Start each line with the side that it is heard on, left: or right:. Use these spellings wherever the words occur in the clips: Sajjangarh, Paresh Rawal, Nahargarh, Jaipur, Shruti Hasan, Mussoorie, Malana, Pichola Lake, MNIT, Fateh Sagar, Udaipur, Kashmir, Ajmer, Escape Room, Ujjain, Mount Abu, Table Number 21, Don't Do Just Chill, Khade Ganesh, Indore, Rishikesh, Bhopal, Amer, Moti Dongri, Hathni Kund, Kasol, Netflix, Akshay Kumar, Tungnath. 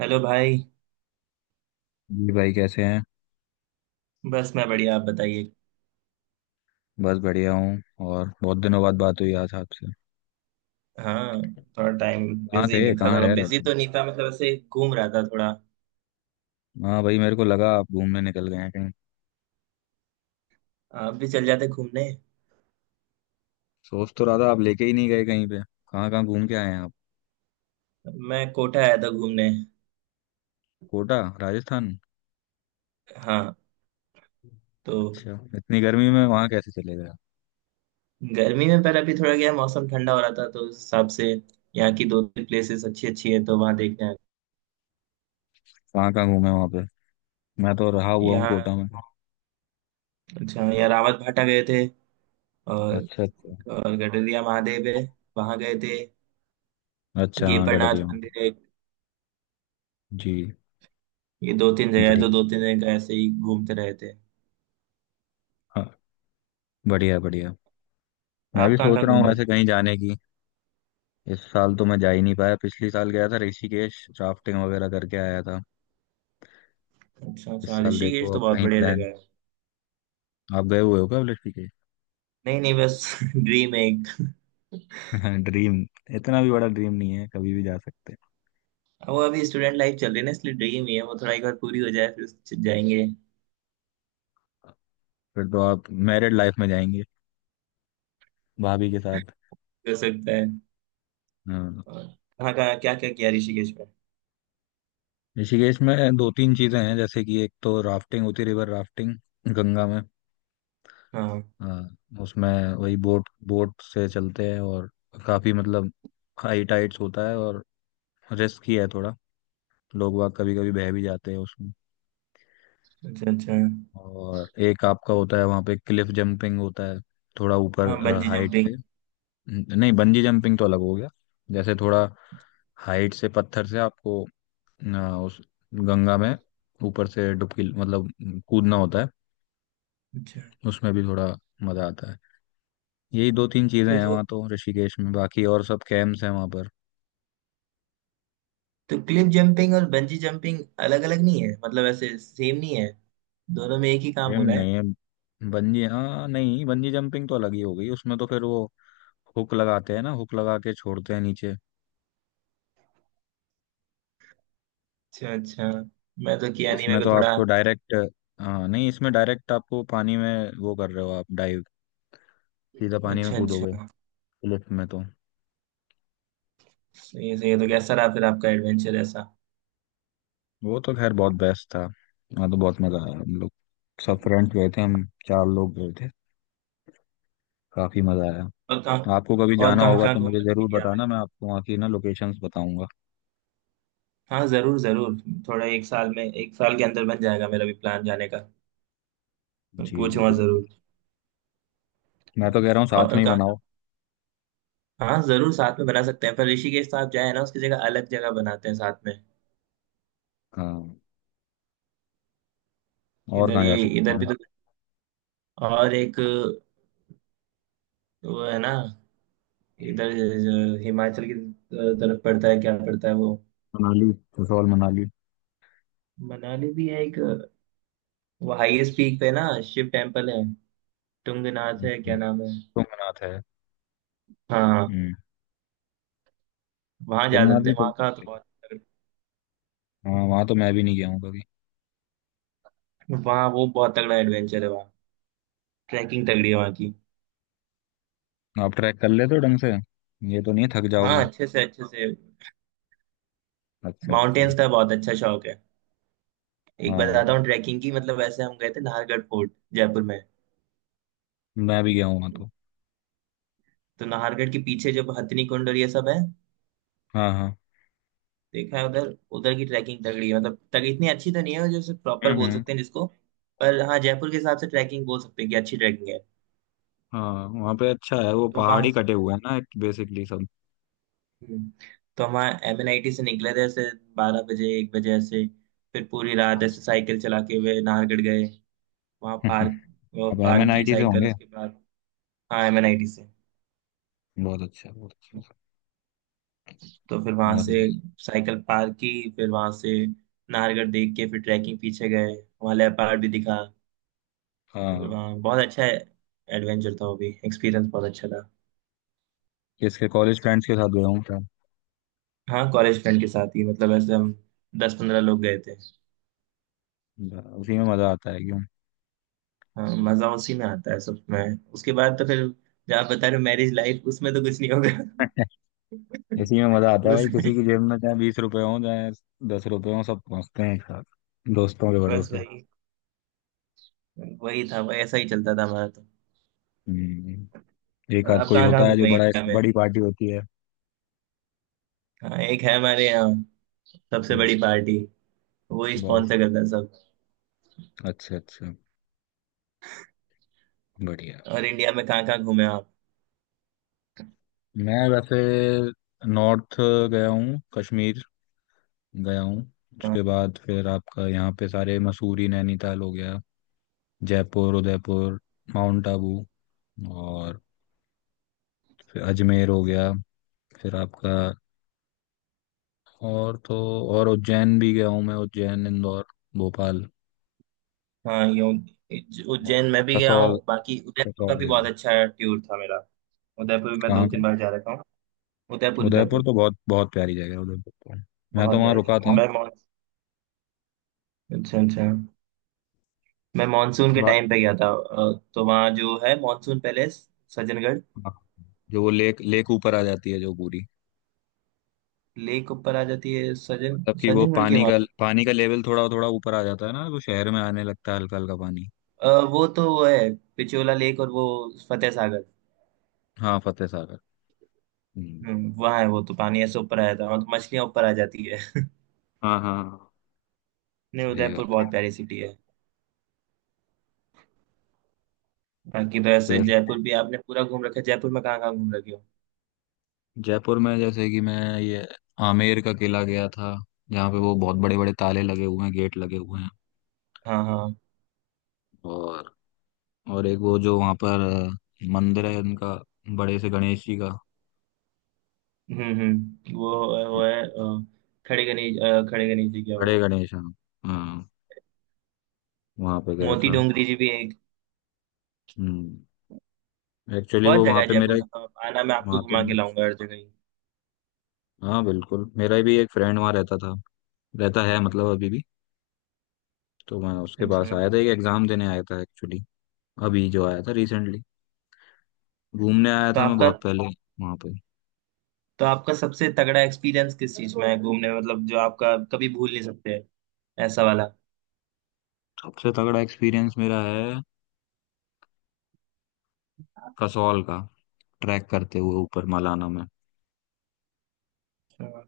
right: Hello भाई।
left: जी भाई कैसे हैं।
right: बस मैं बढ़िया, आप बताइए।
left: बस बढ़िया हूँ। और बहुत दिनों बाद बात हुई आज आपसे।
right: हाँ, थोड़ा टाइम
left: कहाँ
right: बिजी
left: थे?
right: नहीं था,
left: कहाँ
right: थोड़ा
left: रह रहे
right: बिजी
left: थे?
right: तो नहीं था, मतलब ऐसे घूम रहा था थोड़ा।
left: हाँ भाई, मेरे को लगा आप घूमने निकल गए हैं कहीं।
right: आप भी चल जाते घूमने।
left: सोच तो रहा था, आप लेके ही नहीं गए कहीं पे। कहाँ कहाँ घूम के आए हैं आप?
right: मैं कोटा आया था घूमने।
left: कोटा राजस्थान?
right: हाँ। तो
left: अच्छा। इतनी गर्मी में वहाँ कैसे चले गए आप?
right: गर्मी में, पर अभी थोड़ा गया मौसम ठंडा हो रहा था तो उस हिसाब से यहाँ की दो तीन प्लेसेस अच्छी अच्छी है तो वहाँ देखने आए।
left: कहाँ कहाँ घूमे वहाँ पे? मैं तो रहा हुआ हूँ
right: यहाँ।
left: कोटा में।
right: अच्छा, यहाँ रावत भाटा गए थे। और
left: अच्छा अच्छा।
right: और गडरिया महादेव है, वहाँ गए थे।
left: अच्छा हाँ
right: गेपरनाथ
left: गडरिया में।
right: मंदिर है।
left: जी।
right: ये दो तीन जगह है तो
left: बढ़िया।
right: दो तीन जगह ऐसे ही घूमते रहे थे।
left: हाँ। बढ़िया बढ़िया। मैं
right: आप
left: भी
right: कहाँ
left: सोच
right: कहाँ
left: रहा हूँ
right: घूमे।
left: वैसे कहीं जाने की। इस साल तो मैं जा ही नहीं पाया, पिछले साल गया था ऋषिकेश, राफ्टिंग वगैरह करके आया था।
right: अच्छा
left: इस
right: अच्छा,
left: साल
right: ऋषिकेश
left: देखो
right: तो
left: आप
right: बहुत
left: कहीं
right: बढ़िया जगह
left: प्लान।
right: है।
left: आप गए हुए हो क्या लड़की के?
right: नहीं नहीं, बस ड्रीम है एक।
left: ड्रीम। इतना भी बड़ा ड्रीम नहीं है, कभी भी जा सकते हैं।
right: अब वो अभी स्टूडेंट लाइफ चल रही है ना, इसलिए ड्रीम ही है वो, थोड़ा एक बार पूरी हो जाए फिर जाएंगे।
left: फिर तो आप मैरिड लाइफ में जाएंगे, भाभी के साथ।
right: हो सकता है।
left: हाँ।
right: और कहाँ कहाँ क्या क्या किया ऋषिकेश में।
left: ऋषिकेश में दो तीन चीजें हैं, जैसे कि एक तो राफ्टिंग होती है, रिवर राफ्टिंग। गंगा में।
right: हाँ।
left: हाँ उसमें। वही बोट बोट से चलते हैं। और काफी मतलब हाई टाइड्स होता है। और रिस्क ही है थोड़ा। लोग वाग कभी कभी बह भी जाते हैं उसमें।
right: अच्छा अच्छा।
left: और एक आपका होता है, वहाँ पे क्लिफ जंपिंग होता है। थोड़ा ऊपर
right: हाँ बंजी
left: हाइट
right: जंपिंग।
left: से। नहीं, बंजी जंपिंग तो अलग हो गया। जैसे थोड़ा हाइट से पत्थर से आपको उस गंगा में ऊपर से डुबकी मतलब कूदना होता है।
right: अच्छा।
left: उसमें भी थोड़ा मजा आता है। यही दो तीन चीजें
right: तो
left: हैं
right: तो,
left: वहाँ तो ऋषिकेश में, बाकी और सब कैंप्स हैं वहाँ पर।
right: तो क्लिफ जंपिंग और बंजी जंपिंग अलग अलग नहीं है, मतलब ऐसे सेम नहीं है, दोनों में एक ही काम हो
left: कैंप
right: रहा
left: नहीं
right: है।
left: है, बंजी। हाँ नहीं, बंजी जंपिंग तो अलग ही हो गई। उसमें तो फिर वो हुक लगाते हैं ना, हुक लगा के छोड़ते हैं नीचे।
right: अच्छा अच्छा, मैं तो किया नहीं,
left: इसमें
right: मेरे
left: तो
right: को थोड़ा।
left: आपको डायरेक्ट। हाँ नहीं, इसमें डायरेक्ट आपको पानी में वो कर रहे हो आप, डाइव, सीधा पानी में
right: अच्छा अच्छा।
left: कूदोगे। क्लिफ में तो।
right: सही है सही है, तो कैसा रहा फिर आपका एडवेंचर ऐसा।
left: वो तो खैर बहुत बेस्ट था। हाँ तो बहुत मजा आया। हम लोग सब फ्रेंड्स गए थे। हम चार लोग गए थे। काफी मजा आया।
right: और कहाँ।
left: आपको कभी
right: और
left: जाना
right: कहाँ
left: होगा
right: कहाँ
left: तो
right: घूम
left: मुझे
right: रहे
left: जरूर
right: इंडिया में।
left: बताना, मैं आपको वहाँ की ना लोकेशंस बताऊंगा।
right: हाँ जरूर जरूर, थोड़ा एक साल में, एक साल के अंदर बन जाएगा मेरा भी प्लान जाने का। मैं
left: जी जी
right: पूछूंगा
left: बिल्कुल।
right: जरूर।
left: मैं तो कह रहा हूँ साथ
right: और
left: में ही
right: कहाँ
left: बनाओ।
right: कहाँ। हाँ जरूर साथ में बना सकते हैं, पर ऋषिकेश तो आप जाए ना, उसकी जगह अलग जगह बनाते हैं साथ में।
left: हाँ। और
right: इधर
left: कहाँ जा
right: ये
left: सकते
right: इधर भी
left: हैं?
right: तो। और एक वो है ना, इधर जो हिमाचल की तरफ पड़ता है क्या पड़ता है वो।
left: मनाली। कसौल, मनाली।
right: मनाली भी है एक। वो हाईएस्ट पीक पे ना शिव टेम्पल है। टुंगनाथ है क्या नाम है।
left: तुंगनाथ है।
right: हाँ हाँ।
left: हम्म।
right: वहाँ जा
left: तुंगनाथ
right: सकते
left: भी
right: हैं,
left: चल
right: वहाँ का तो
left: सकते हैं।
right: बहुत।
left: हाँ वहाँ तो मैं भी नहीं गया हूँ कभी।
right: वहाँ वो बहुत तगड़ा एडवेंचर है वहाँ। ट्रैकिंग तगड़ी है वहाँ की।
left: आप ट्रैक कर लेते हो ढंग से? ये तो नहीं थक
right: हाँ
left: जाओगे?
right: अच्छे से अच्छे से।
left: अच्छा अच्छा।
right: माउंटेन्स का बहुत अच्छा शौक है। एक बताता
left: हाँ।
right: हूँ ट्रैकिंग की, मतलब वैसे हम गए थे नाहरगढ़ फोर्ट जयपुर में।
left: मैं भी गया हूँ वहाँ तो।
right: तो नाहरगढ़ के पीछे जब हथिनी कुंड और ये सब है,
left: हाँ हाँ।
right: देखा है उधर। उधर की ट्रैकिंग तगड़ी है, मतलब तक इतनी अच्छी तो नहीं है जैसे प्रॉपर
left: हम्म।
right: बोल सकते हैं जिसको, पर हाँ जयपुर के हिसाब से ट्रैकिंग बोल सकते हैं कि अच्छी ट्रैकिंग है।
left: हाँ वहाँ पे अच्छा है, वो
right: तो
left: पहाड़
right: वहाँ
left: ही कटे हुए हैं ना बेसिकली सब।
right: हम्म, तो हम एम एन आई टी से निकले थे ऐसे, 12 बजे 1 बजे ऐसे। फिर पूरी रात ऐसे साइकिल चला के हुए नाहरगढ़ गए। वहाँ
left: हाँ।
right: पार्क, वो
left: अब एम
right: पार्क
left: एन आई
right: की
left: टी से
right: साइकिल
left: होंगे।
right: उसके बाद। हाँ, एम एन आई टी से।
left: बहुत अच्छा बहुत अच्छा।
right: तो फिर वहाँ
left: और
right: से
left: बताइए।
right: साइकिल पार्क की, फिर वहाँ से नाहरगढ़ देख के फिर ट्रैकिंग पीछे गए। वहाँ लेपर्ड भी दिखा। फिर
left: हाँ।
right: वहाँ बहुत अच्छा एडवेंचर था, वो भी एक्सपीरियंस बहुत अच्छा था।
left: किसके कॉलेज फ्रेंड्स के साथ गया हूँ क्या?
right: हाँ कॉलेज फ्रेंड के साथ ही, मतलब ऐसे हम दस पंद्रह लोग गए थे।
left: उसी में मजा आता है क्यों?
right: हाँ मजा उसी में आता है, सब में। उसके बाद तो फिर, जहाँ बता रहे हो मैरिज लाइफ, उसमें तो कुछ नहीं होगा।
left: इसी में मजा आता है
right: उस,
left: भाई। किसी की जेब में चाहे 20 रुपए हो, चाहे 10 रुपए हो, सब पहुंचते हैं एक साथ दोस्तों के
right: बस
left: भरोसे।
right: वही, वही था वही, ऐसा ही चलता था हमारा तो।
left: हम्म, एक
right: और
left: आध
right: आप
left: कोई
right: कहाँ कहाँ
left: होता है जो
right: घूमे
left: बड़ा।
right: हैं?
left: बड़ी पार्टी होती है।
right: हाँ एक है हमारे यहाँ, सबसे बड़ी
left: हम्म,
right: पार्टी, वो ही
left: बस।
right: स्पॉन्सर करता है सब।
left: अच्छा अच्छा। बढ़िया।
right: और इंडिया में कहाँ कहाँ घूमे आप।
left: मैं वैसे नॉर्थ गया हूँ। कश्मीर गया हूँ।
right: हाँ,
left: उसके बाद फिर आपका यहाँ पे सारे मसूरी नैनीताल हो गया, जयपुर उदयपुर, माउंट आबू, और फिर अजमेर हो गया। फिर आपका। और तो और, उज्जैन भी गया हूँ मैं, उज्जैन इंदौर भोपाल।
right: हाँ, यो,
left: और
right: उज्जैन मैं भी गया
left: कसौल,
right: हूँ, बाकी उदयपुर का
left: कसौल
right: भी
left: गया
right: बहुत
left: हूँ।
right: अच्छा टूर था मेरा। उदयपुर भी मैं दो
left: कहाँ
right: तीन
left: का?
right: बार जा रखा हूँ। उदयपुर
left: उदयपुर
right: उदयपुर।
left: तो बहुत बहुत प्यारी जगह है, उदयपुर तो मैं तो
right: बहुत गया
left: वहाँ
right: है।
left: रुका था।
right: मैं मॉन अच्छा अच्छा, मैं मानसून के
left: बा-
right: टाइम पे गया था, तो वहाँ जो है मानसून पैलेस, सज्जनगढ़।
left: जो वो लेक लेक ऊपर आ जाती है जो पूरी।
right: लेक ऊपर आ जाती है,
left: मतलब कि वो
right: सज्जनगढ़ के
left: पानी
right: वहाँ
left: का
right: तो।
left: पानी का लेवल थोड़ा थोड़ा ऊपर आ जाता है ना, तो शहर में आने लगता है हल्का हल्का पानी।
right: वो तो वो है पिछोला लेक और वो फतेह सागर।
left: हाँ फतेह सागर। हम्म।
right: वहाँ है वो तो पानी ऐसे ऊपर आ जाता है, वहाँ तो मछलियाँ ऊपर आ जाती है।
left: हाँ हाँ।
right: नहीं
left: सही
right: उदयपुर
left: बात है
right: बहुत
left: हाँ।
right: प्यारी सिटी है। बाकी तो ऐसे
left: फिर
right: जयपुर भी आपने पूरा घूम रखा है, जयपुर में कहाँ कहाँ घूम रखे हो।
left: जयपुर में जैसे कि मैं ये आमेर का किला गया था, जहाँ पे वो बहुत बड़े बड़े ताले लगे हुए हैं, गेट लगे हुए हैं।
right: हाँ हाँ।
left: और और एक वो जो वहाँ पर मंदिर है उनका, बड़े से गणेश जी का।
right: हम्म। वो है अ, खड़े गणेश, खड़े गणेश जी क्या
left: बड़े
right: वो।
left: गणेश हाँ। हाँ वहाँ पे गया
right: मोती
left: था।
right: डोंगरी जी भी एक,
left: हम्म एक्चुअली
right: बहुत
left: वो
right: जगह
left: वहाँ
right: है
left: पे
right: जयपुर
left: मेरा एक,
right: में, तो आना मैं आपको
left: वहाँ तो,
right: घुमा के लाऊंगा हर जगह ही।
left: हाँ बिल्कुल, मेरा भी एक फ्रेंड वहाँ रहता था, रहता है मतलब अभी भी। तो मैं उसके पास
right: अच्छा।
left: आया था, एक एग्जाम देने आया था एक्चुअली। अभी जो आया था रिसेंटली। घूमने आया
right: तो
left: था मैं
right: आपका
left: बहुत पहले वहां पे।
right: तो आपका सबसे तगड़ा एक्सपीरियंस किस चीज में है घूमने में? मतलब जो आपका कभी भूल नहीं सकते ऐसा वाला।
left: सबसे तगड़ा एक्सपीरियंस मेरा है
right: अच्छा।
left: कसौल का, ट्रैक करते हुए ऊपर मलाना में।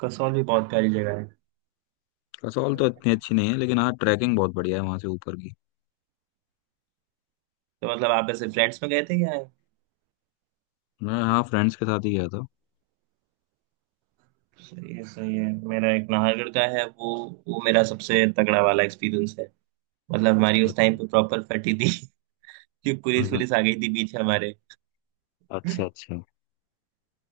right: कसौल भी बहुत प्यारी जगह
left: कसौल तो
right: है।
left: इतनी अच्छी नहीं है, लेकिन हाँ ट्रैकिंग बहुत बढ़िया है वहां से ऊपर की।
right: तो मतलब आप ऐसे फ्रेंड्स में गए थे या।
left: मैं हाँ फ्रेंड्स के साथ ही गया था।
right: सही है सही है। मेरा एक नाहरगढ़ का है वो मेरा सबसे तगड़ा वाला एक्सपीरियंस है। मतलब हमारी उस
left: अच्छा।
right: टाइम पे प्रॉपर फटी थी। कि पुलिस
left: हम्म।
right: पुलिस आ गई थी बीच हमारे।
left: अच्छा अच्छा।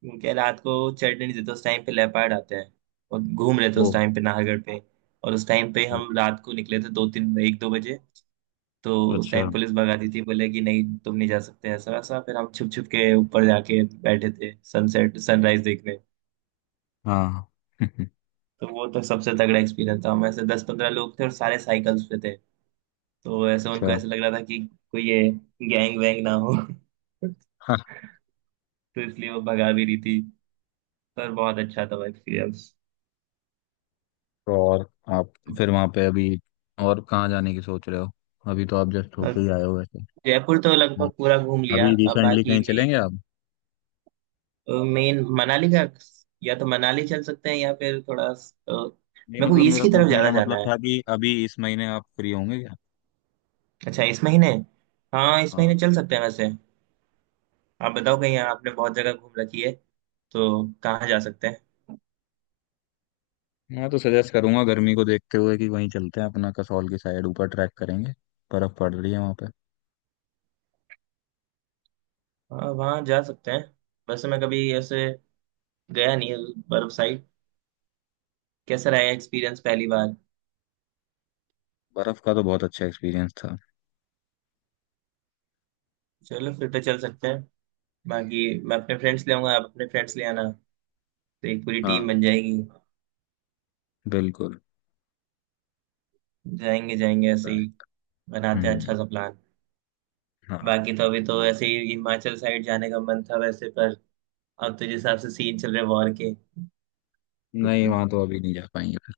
right: क्योंकि रात को चढ़ने नहीं देते, उस टाइम पे लेपर्ड आते हैं, और घूम रहे थे
left: ओ।
right: उस टाइम पे नाहरगढ़ पे। और उस टाइम पे
left: ओ।
right: हम रात को निकले थे, दो तीन एक दो बजे। तो उस
left: अच्छा।
right: टाइम पुलिस भगाती थी, बोले कि नहीं तुम नहीं जा सकते ऐसा वैसा, फिर हम छुप छुप के ऊपर जाके बैठे थे सनसेट सनराइज देखने।
left: हाँ।
right: तो वो तो सबसे तगड़ा एक्सपीरियंस था, हम ऐसे दस पंद्रह लोग थे और सारे साइकिल्स पे थे। तो ऐसे उनको
left: अच्छा
right: ऐसे लग रहा था कि कोई ये गैंग वैंग ना हो।
left: हाँ।
right: तो इसलिए वो भगा भी रही थी, पर बहुत अच्छा था वो एक्सपीरियंस।
left: तो और आप फिर वहां पे अभी और कहाँ जाने की सोच रहे हो? अभी तो आप जस्ट होके
right: अब
left: ही आए हो वैसे।
right: जयपुर तो
left: नहीं,
right: लगभग पूरा घूम लिया,
left: अभी
right: अब
left: रिसेंटली
right: बाकी
left: कहीं
right: मेन
left: चलेंगे आप?
right: मेन मनाली का, या तो मनाली चल सकते हैं या फिर थोड़ा,
left: नहीं
right: मेरे को
left: मतलब,
right: ईस्ट
left: मेरा
right: की तरफ
left: पूछने का
right: ज्यादा जाना
left: मतलब
right: है।
left: था कि अभी इस महीने आप फ्री होंगे?
right: अच्छा इस महीने, हाँ इस
left: हाँ।
right: महीने चल सकते हैं वैसे। आप बताओ, कहीं आपने बहुत जगह घूम रखी है तो, कहाँ जा सकते हैं।
left: मैं तो सजेस्ट करूंगा, गर्मी को देखते हुए कि वहीं चलते हैं अपना, कसौल की साइड, ऊपर ट्रैक करेंगे, बर्फ पड़ रही है वहां पे।
right: हाँ वहाँ जा सकते हैं, वैसे मैं कभी ऐसे गया नहीं है बर्फ साइड। कैसा रहा एक्सपीरियंस पहली बार।
left: बर्फ का तो बहुत अच्छा एक्सपीरियंस था।
right: चलो फिर तो चल सकते हैं, बाकी मैं अपने फ्रेंड्स ले आऊंगा, आप अपने फ्रेंड्स ले आना, तो एक पूरी
left: हाँ
right: टीम बन जाएगी।
left: बिल्कुल।
right: जाएंगे जाएंगे ऐसे
left: पता है।
right: ही, बनाते हैं
left: हम्म।
right: अच्छा सा प्लान।
left: हाँ।
right: बाकी तो अभी तो ऐसे ही हिमाचल साइड जाने का मन था वैसे, पर अब तो जिस हिसाब से सीन चल रहे वॉर के।
left: नहीं वहां तो अभी नहीं जा पाएंगे फिर,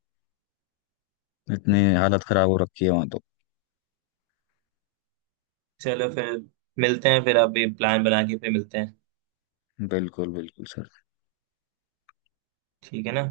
left: इतनी हालत खराब हो रखी है वहां तो।
right: चलो फिर, मिलते हैं फिर, आप भी प्लान बना के फिर मिलते हैं।
left: बिल्कुल बिल्कुल सर।
right: ठीक है ना।